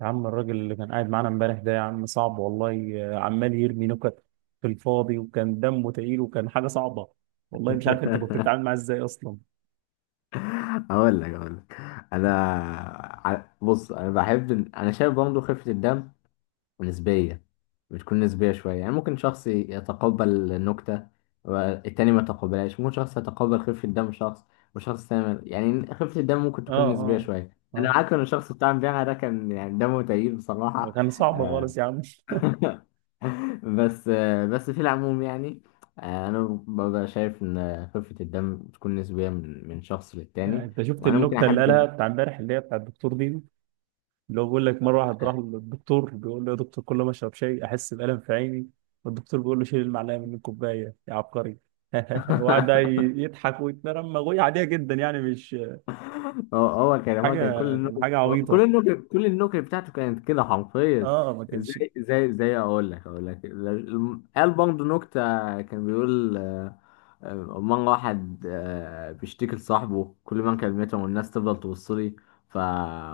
يا عم الراجل اللي كان قاعد معانا امبارح ده، يا عم صعب والله. عمال يرمي نكت في الفاضي، وكان دمه تقيل، وكان حاجة صعبة. والله مش عارف انت كنت بتتعامل معاه ازاي اصلا. اقول لك انا بص انا بحب انا شايف برضه خفه الدم نسبيه. بتكون نسبيه شويه، يعني ممكن شخص يتقبل النكته والتاني ما يتقبلهاش، ممكن شخص يتقبل خفه الدم شخص، وشخص تاني يعني خفه الدم ممكن اه، تكون نسبيه اه، شويه. انا اه، معاك ان الشخص بتاع امبارح ده كان يعني دمه تقيل ده بصراحه. كان صعب آه. خالص يا عم. بس بس في العموم يعني انا ببقى شايف ان خفة الدم بتكون نسبية من شخص للتاني. انت شفت وانا ممكن النكتة اللي احب قالها بتاع امبارح، اللي هي بتاع الدكتور دي؟ اللي هو بيقول لك: مرة واحد راح للدكتور بيقول له: يا دكتور، كل ما اشرب شاي احس بألم في عيني. والدكتور بيقول له: شيل المعلقة من الكوباية يا عبقري. وقعد بقى يضحك ويتنرمغ، وهي عادية جدا يعني، مش هو هو كان هو حاجة. كان كل كان النكت حاجة كل عبيطة. النكت كل النكت بتاعته كانت كده حرفيا. اه، ما كانش زي اقول لك قال برضه نكتة. كان بيقول آه، مرة واحد بيشتكي لصاحبه، كل ما كلمته والناس تفضل تبص لي. ف...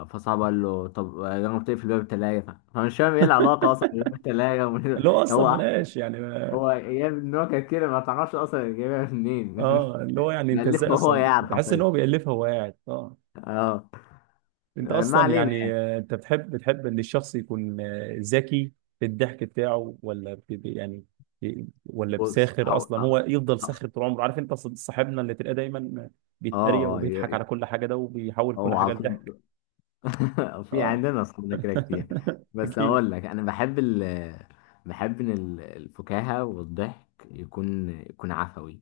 فصاحبه قال له طب جرب تقفل باب التلاجة. فمش فاهم ايه العلاقة اصلا بين باب التلاجة اللي هو اصلا هو ملهاش يعني ما... هو جاب النكت كده، ما تعرفش اصلا جايبها منين. اه، اللي هو يعني انت ازاي مألفه هو اصلا يعني بحس ان حرفيا. هو بيألفها وهو قاعد؟ اه. اه. انت آه، ما اصلا علينا. يعني، انت بتحب ان الشخص يكون ذكي في الضحك بتاعه، ولا ولا بص، بساخر هو. اصلا؟ هو اه. يفضل اه. ساخر طول عمره. عارف انت، صاحبنا اللي تلاقيه دايما آه، بيتريق آه، وبيضحك على ي- كل حاجه ده، وبيحول كل هو على حاجه لضحك. طول. في اه. عندنا اصحابنا كده كتير. بس اكيد. اقول لك، انا بحب ان الفكاهة والضحك يكون عفوي.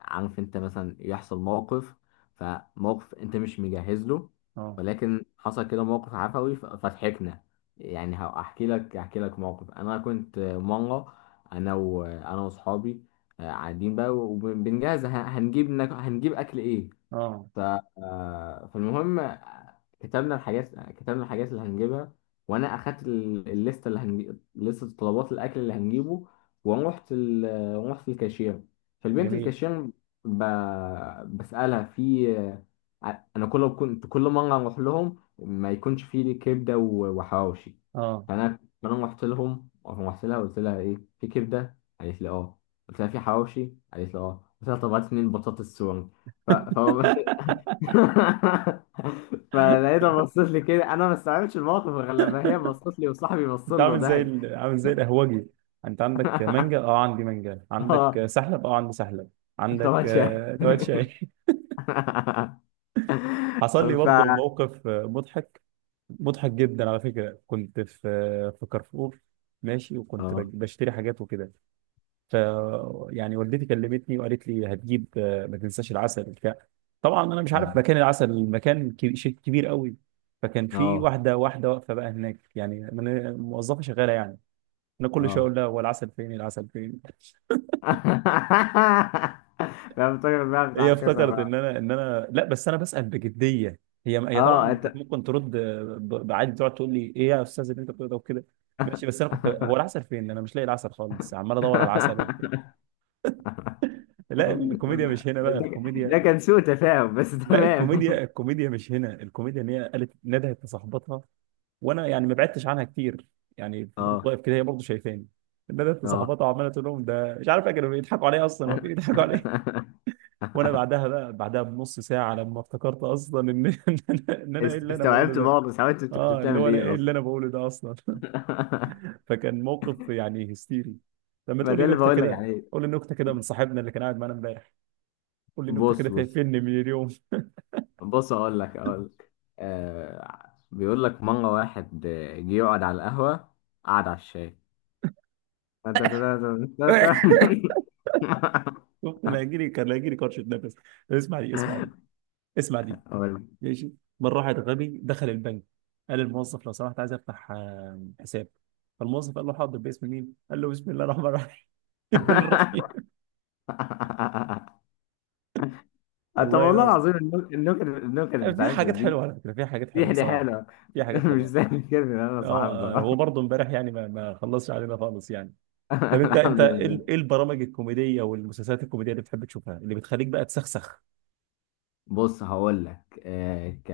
عارف انت، مثلا يحصل موقف، فموقف انت مش مجهز له، اه، ولكن حصل كده موقف عفوي فضحكنا. يعني هحكي لك احكي لك موقف. انا كنت مرة، انا واصحابي، قاعدين بقى وبنجهز هنجيب اكل ايه. اه، ف... آه، فالمهم كتبنا الحاجات اللي هنجيبها. وانا اخدت الليسته، اللي هنجيب لسته طلبات الاكل اللي هنجيبه. ورحت رحت الكاشير. فالبنت جميل. الكاشير ب... بسالها، في انا كنت كل مره اروح لهم ما يكونش في كبده و- وحواوشي. اه، فانا رحت لها قلت لها ايه في كبده، قالت لي اه، قلت لها في حواوشي، قالت لي اه، قلت لها طب هات 2 بطاطس سوري. ف... ف... فلقيتها بصت لي كده، انا ما استوعبتش الموقف غير لما هي بصت لي وصاحبي بص انت له عامل زي ضحك. ال... عامل زي القهوجي. انت عندك مانجا؟ اه عندي مانجا. اه، عندك سحلب؟ اه عندي سحلب. انت عندك ما شايف. توات شاي؟ حصل لي ف برضه موقف مضحك. مضحك جدا على فكره. كنت في في كارفور ماشي، وكنت اه بشتري حاجات وكده. ف يعني والدتي كلمتني وقالت لي: هتجيب، ما تنساش العسل بتاع. طبعا انا مش أمم. عارف مكان العسل، المكان كبير، شيء كبير قوي. فكان في اه. واحده واقفه بقى هناك يعني، موظفه شغاله يعني. انا كل شويه اه. اقول لها: هو العسل فين؟ العسل فين؟ لا، بتفكر بقى هي بتاع كذا افتكرت ان بقى. انا، ان انا، لا بس انا بسال بجديه. هي اه طبعا انت. كانت ممكن ترد بعادي، تقعد تقول لي: ايه يا استاذ اللي انت بتقوله ده وكده؟ ماشي. بس انا كنت: هو العسل فين؟ انا مش لاقي العسل خالص، عمال ادور على العسل وبتاع. لا الكوميديا مش هنا بقى، ده الكوميديا... كان سوء تفاهم بس، لا تمام. الكوميديا، الكوميديا مش هنا، الكوميديا ان هي قالت، ندهت لصاحبتها، وانا يعني ما بعدتش عنها كتير يعني، فضلت اه. واقف كده، هي برضه شايفاني. ندهت اه. لصاحبتها وعماله تقول لهم: ده مش عارف إيه، كانوا بيضحكوا عليا اصلا، هو في بيضحكوا عليا. وانا بعدها بقى، بعدها بنص ساعه، لما افتكرت اصلا ان ان انا، إن أنا ايه اللي انا بقوله استوعبت ده. بعض، بس حاولت انت كنت اه، اللي بتعمل هو أنا ايه ايه اللي اصلا؟ انا بقوله ده اصلا. فكان موقف يعني هستيري. لما ما تقول ده لي اللي نكته بقول لك كده، عليه. قول لي نكته كده من صاحبنا اللي كان قاعد معانا امبارح. قول لي نكته بص كده بص فيني من اليوم. بص اقول لك. بيقول لك مره واحد جه يقعد على القهوه، قعد على الشاي. شفت، انا هيجي لي، كان هيجي لي كرشه نفس. اسمع دي، اسمع دي، اسمع دي. أقول لك. ماشي. مره واحد غبي دخل البنك، قال الموظف: لو سمحت، عايز افتح حساب. فالموظف قال له: حاضر، باسم مين؟ قال له: بسم الله الرحمن الرحيم. الرحيم. طب والله والله لا. العظيم، النكت في بتاعتنا حاجات دي. حلوه على فكره، في حاجات دي حلوه حاجة صراحه، حلوه. في حاجات مش حلوه. زي الكلمه اللي انا اه، صاحبها. هو برضه امبارح يعني ما خلصش علينا خالص يعني. طب انت، انت الحمد ايه لله. إيه البرامج الكوميديه والمسلسلات الكوميديه اللي بتحب تشوفها، اللي بتخليك بقى تسخسخ؟ بص، هقول لك آه ك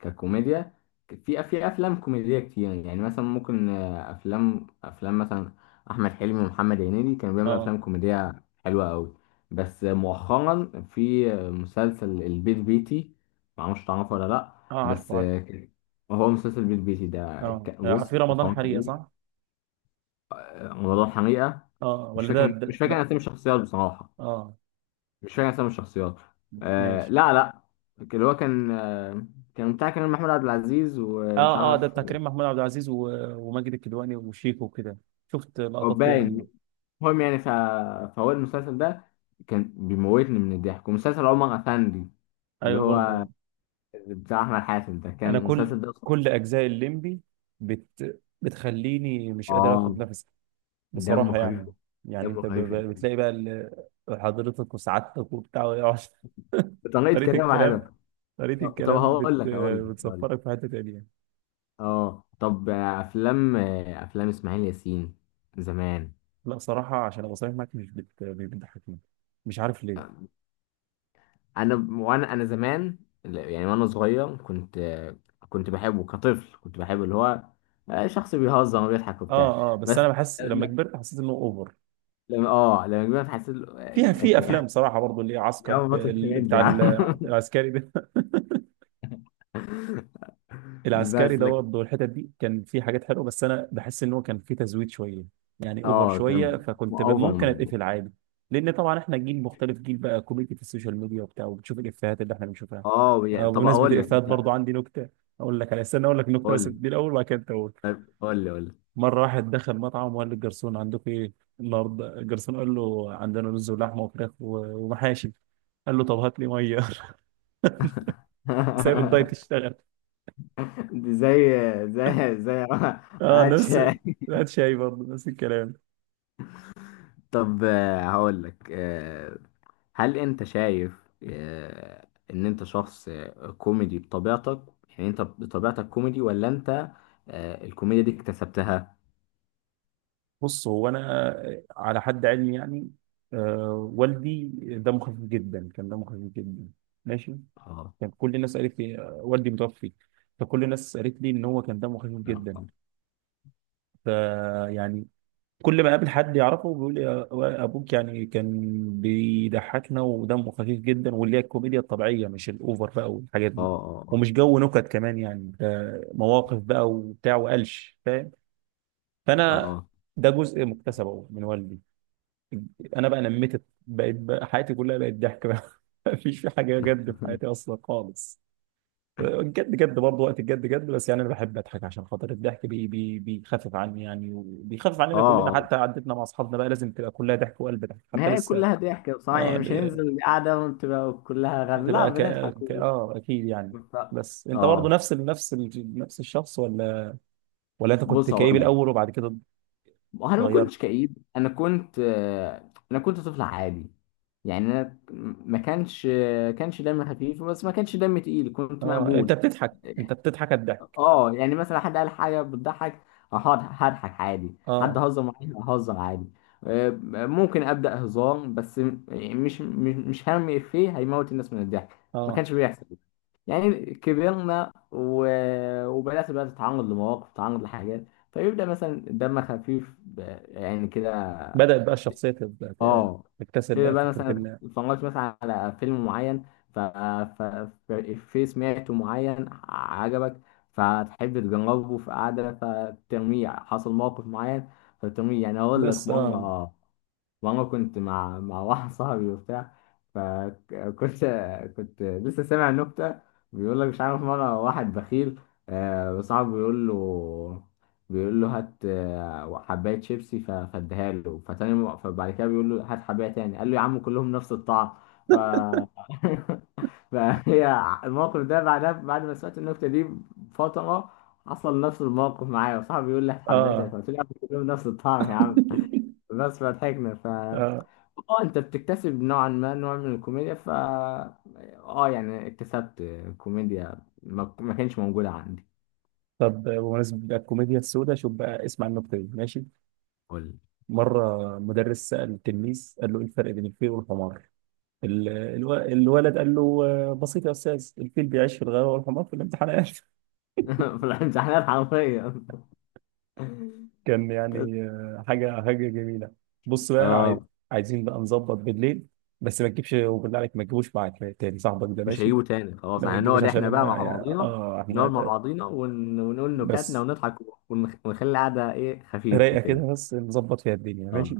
ككوميديا، في افلام كوميديه كتير. يعني مثلا ممكن افلام مثلا احمد حلمي ومحمد هنيدي كانوا بيعملوا اه. افلام كوميديه حلوه قوي. بس مؤخرا في مسلسل البيت بيتي، معرفش تعرفه ولا لا؟ اه، عارف بس عارف. هو مسلسل البيت بيتي ده، اه، في بص، رمضان اتفرجت حريقه عليه. صح. موضوع حقيقه. اه مش ولا ده, فاكر مش ده فاكر لا. اسامي الشخصيات بصراحه. اه. مش فاكر اسامي الشخصيات. آه. ماشي. لا لا. اللي هو كان كان بتاع كريم محمود عبد العزيز ومش اه، اه، ده عارف. بتاع كريم محمود عبد العزيز، وماجد الكدواني وشيكو وكده. شفت هو لقطات كده منه. باين. المهم يعني، فهو المسلسل ده كان بيموتني من الضحك، ومسلسل عمر افندي اللي ايوه هو برضه. بتاع احمد حاتم ده. انا كان كل، المسلسل ده كل اجزاء الليمبي بتخليني مش قادر اخد اه. نفسي دمه بصراحة خفيف. يعني. يعني دمه انت خفيف أوي. بتلاقي بقى ال- حضرتك وسعادتك وبتاع ويقعد- بطريقه طريقة كلامه الكلام، حلوه. طريقة طب الكلام هقول لك هقول لك هقول لك بتسفرك في حتة تانية. اه، طب افلام افلام اسماعيل ياسين زمان. لا صراحة، عشان ابقى صريح معاك، مش بتضحكني. مش عارف ليه. انا انا زمان يعني، وانا صغير، كنت بحبه كطفل. كنت بحبه اللي هو شخص بيهزر وبيضحك وبتاع. اه. اه بس بس انا بحس لما لا- كبرت حسيت انه اوفر لما كبرت، حسيت فيها. في افلام صراحة برضو اللي هي يا عسكر عم في بطل كوميدي بتاع يا عم. العسكري ده. العسكري بس ده لكن برضه والحتت دي كان في حاجات حلوه، بس انا بحس ان هو كان في تزويد شويه يعني، اوفر اه، كان شويه، فكنت اوفر ممكن الموضوع. اتقفل عادي. لان طبعا احنا جيل مختلف، جيل بقى كوميديا في السوشيال ميديا وبتاع، وبتشوف الافيهات اللي احنا بنشوفها. اه، يعني طب بمناسبه اقول لك الافيهات انت. برضه عندي نكته. اقول لك على، استنى اقول لك نكته قول بس لي. دي الاول، وبعد كده أنت قول. طيب قول لي مره واحد دخل مطعم وقال للجرسون: عندكم ايه النهارده؟ الجرسون قال له: عندنا رز ولحمه وفراخ ومحاشي. قال له: طب هات لي ميه. سايب الدايت يشتغل. دي زي. زي. اه هاتش. نفس. لا شاي برضه نفس الكلام. طب هقول لك هل انت شايف ان انت شخص كوميدي بطبيعتك؟ يعني انت بطبيعتك كوميدي، ولا انت الكوميديا دي اكتسبتها؟ بص هو انا على حد علمي يعني، آه والدي دمه خفيف جدا، كان دمه خفيف جدا. ماشي. اه. كان كل الناس قالت لي، والدي متوفي، فكل الناس قالت لي ان هو كان دمه خفيف اه. جدا. اه. فيعني كل ما اقابل حد يعرفه بيقول لي: ابوك يعني كان بيضحكنا ودمه خفيف جدا، واللي هي الكوميديا الطبيعيه، مش الاوفر بقى والحاجات دي، اه. ومش جو نكت كمان يعني، ده مواقف بقى وبتاع وقلش فاهم. فانا اه. ده جزء مكتسب أهو من والدي. انا بقى نميت، بقيت بقى حياتي كلها بقت ضحك بقى. مفيش في حاجه جد في حياتي اصلا خالص، الجد جد برضه وقت الجد جد، بس يعني انا بحب اضحك عشان خاطر الضحك، بي بي بيخفف عني يعني، وبيخفف اه. عننا كلنا، آه. حتى عدتنا مع اصحابنا بقى لازم تبقى كلها ضحك وقلب ضحك حتى ما هي لسه. كلها ضحك بصراحة، اه، يعني مش هننزل قاعدة وتبقى كلها مش غم، لا، هتبقى ك... بنضحك ك... اه اكيد يعني. ف- بس انت برضه اه. نفس ال... نفس ال... نفس الشخص، ولا ولا انت كنت بص كئيب هقول لك، الاول وبعد كده انا ما اتغيرت؟ كنتش كئيب. انا كنت انا كنت طفل عادي يعني. انا ما كانش دمي خفيف بس ما كانش دمي تقيل، كنت اه انت مقبول. بتضحك، انت بتضحك الضحك. اه، يعني مثلا حد قال حاجه بتضحك، هقعد هضحك عادي، حد اه. هزر معايا ههزر عادي. آه، ممكن ابدا هزار، بس مش هرمي افيه هيموت الناس من الضحك. ما اه كانش بيحصل. يعني كبرنا وبدات بقى تتعرض لمواقف، تتعرض لحاجات، فيبدا مثلا دم خفيف يعني كده. بدأت بقى الشخصية اه، تكتسب كده بقى بقى فكرة مثلا إن، اتفرجت مثلا على فيلم معين، ف... ف... في سمعته معين عجبك، فتحب تجربه في قعدة فترميه، حصل موقف معين فترميه. يعني أقول لك بس آه. مرة، ماما كنت مع واحد صاحبي وبتاع، فكنت لسه سامع نكتة. بيقول لك مش عارف، مرة واحد بخيل، صاحبه بيقول له هات حباية شيبسي فاديها له. فتاني فبعد كده بيقول له هات حباية تاني، قال له يا عم كلهم نفس الطعم. ف فهي الموقف ده بعدها، بعد ما سمعت النكتة دي بفترة، حصل نفس الموقف معايا. وصاحبي بيقول لي هات حباية تاني، آه. فقلت له يا عم كلهم نفس الطعم يا عم، بس فضحكنا. آه اه، انت بتكتسب نوعا ما نوع من الكوميديا. اه، يعني اكتسبت كوميديا ما, ما كانش موجودة عندي. طب بمناسبة بقى الكوميديا السوداء، شوف بقى اسمع النكتة دي ماشي. قول. مرة مدرس سأل التلميذ قال له: إيه الفرق بين الفيل والحمار؟ الولد قال له: بسيط يا أستاذ، الفيل بيعيش في الغابة والحمار في الامتحانات. في الامتحانات حرفيا. كان يعني حاجة حاجة جميلة. بص بقى اه، عايزين بقى نظبط بالليل. بس ما تجيبش، وبالله عليك ما تجيبوش معاك تاني صاحبك ده، مش ماشي؟ هيجيبوا تاني خلاص. لا ما يعني تجيبوش، نقعد عشان احنا بقى مع انا بعضينا. اه نقعد احنا مع بعضينا ونقول نكاتنا بس ونضحك. ونخلي القعدة ايه خفيفة رايقه كده، كده. بس نظبط فيها الدنيا، اه، ماشي.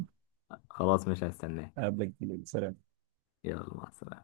خلاص مش هستناك. اقابلك بالليل، سلام. يلا مع السلامة.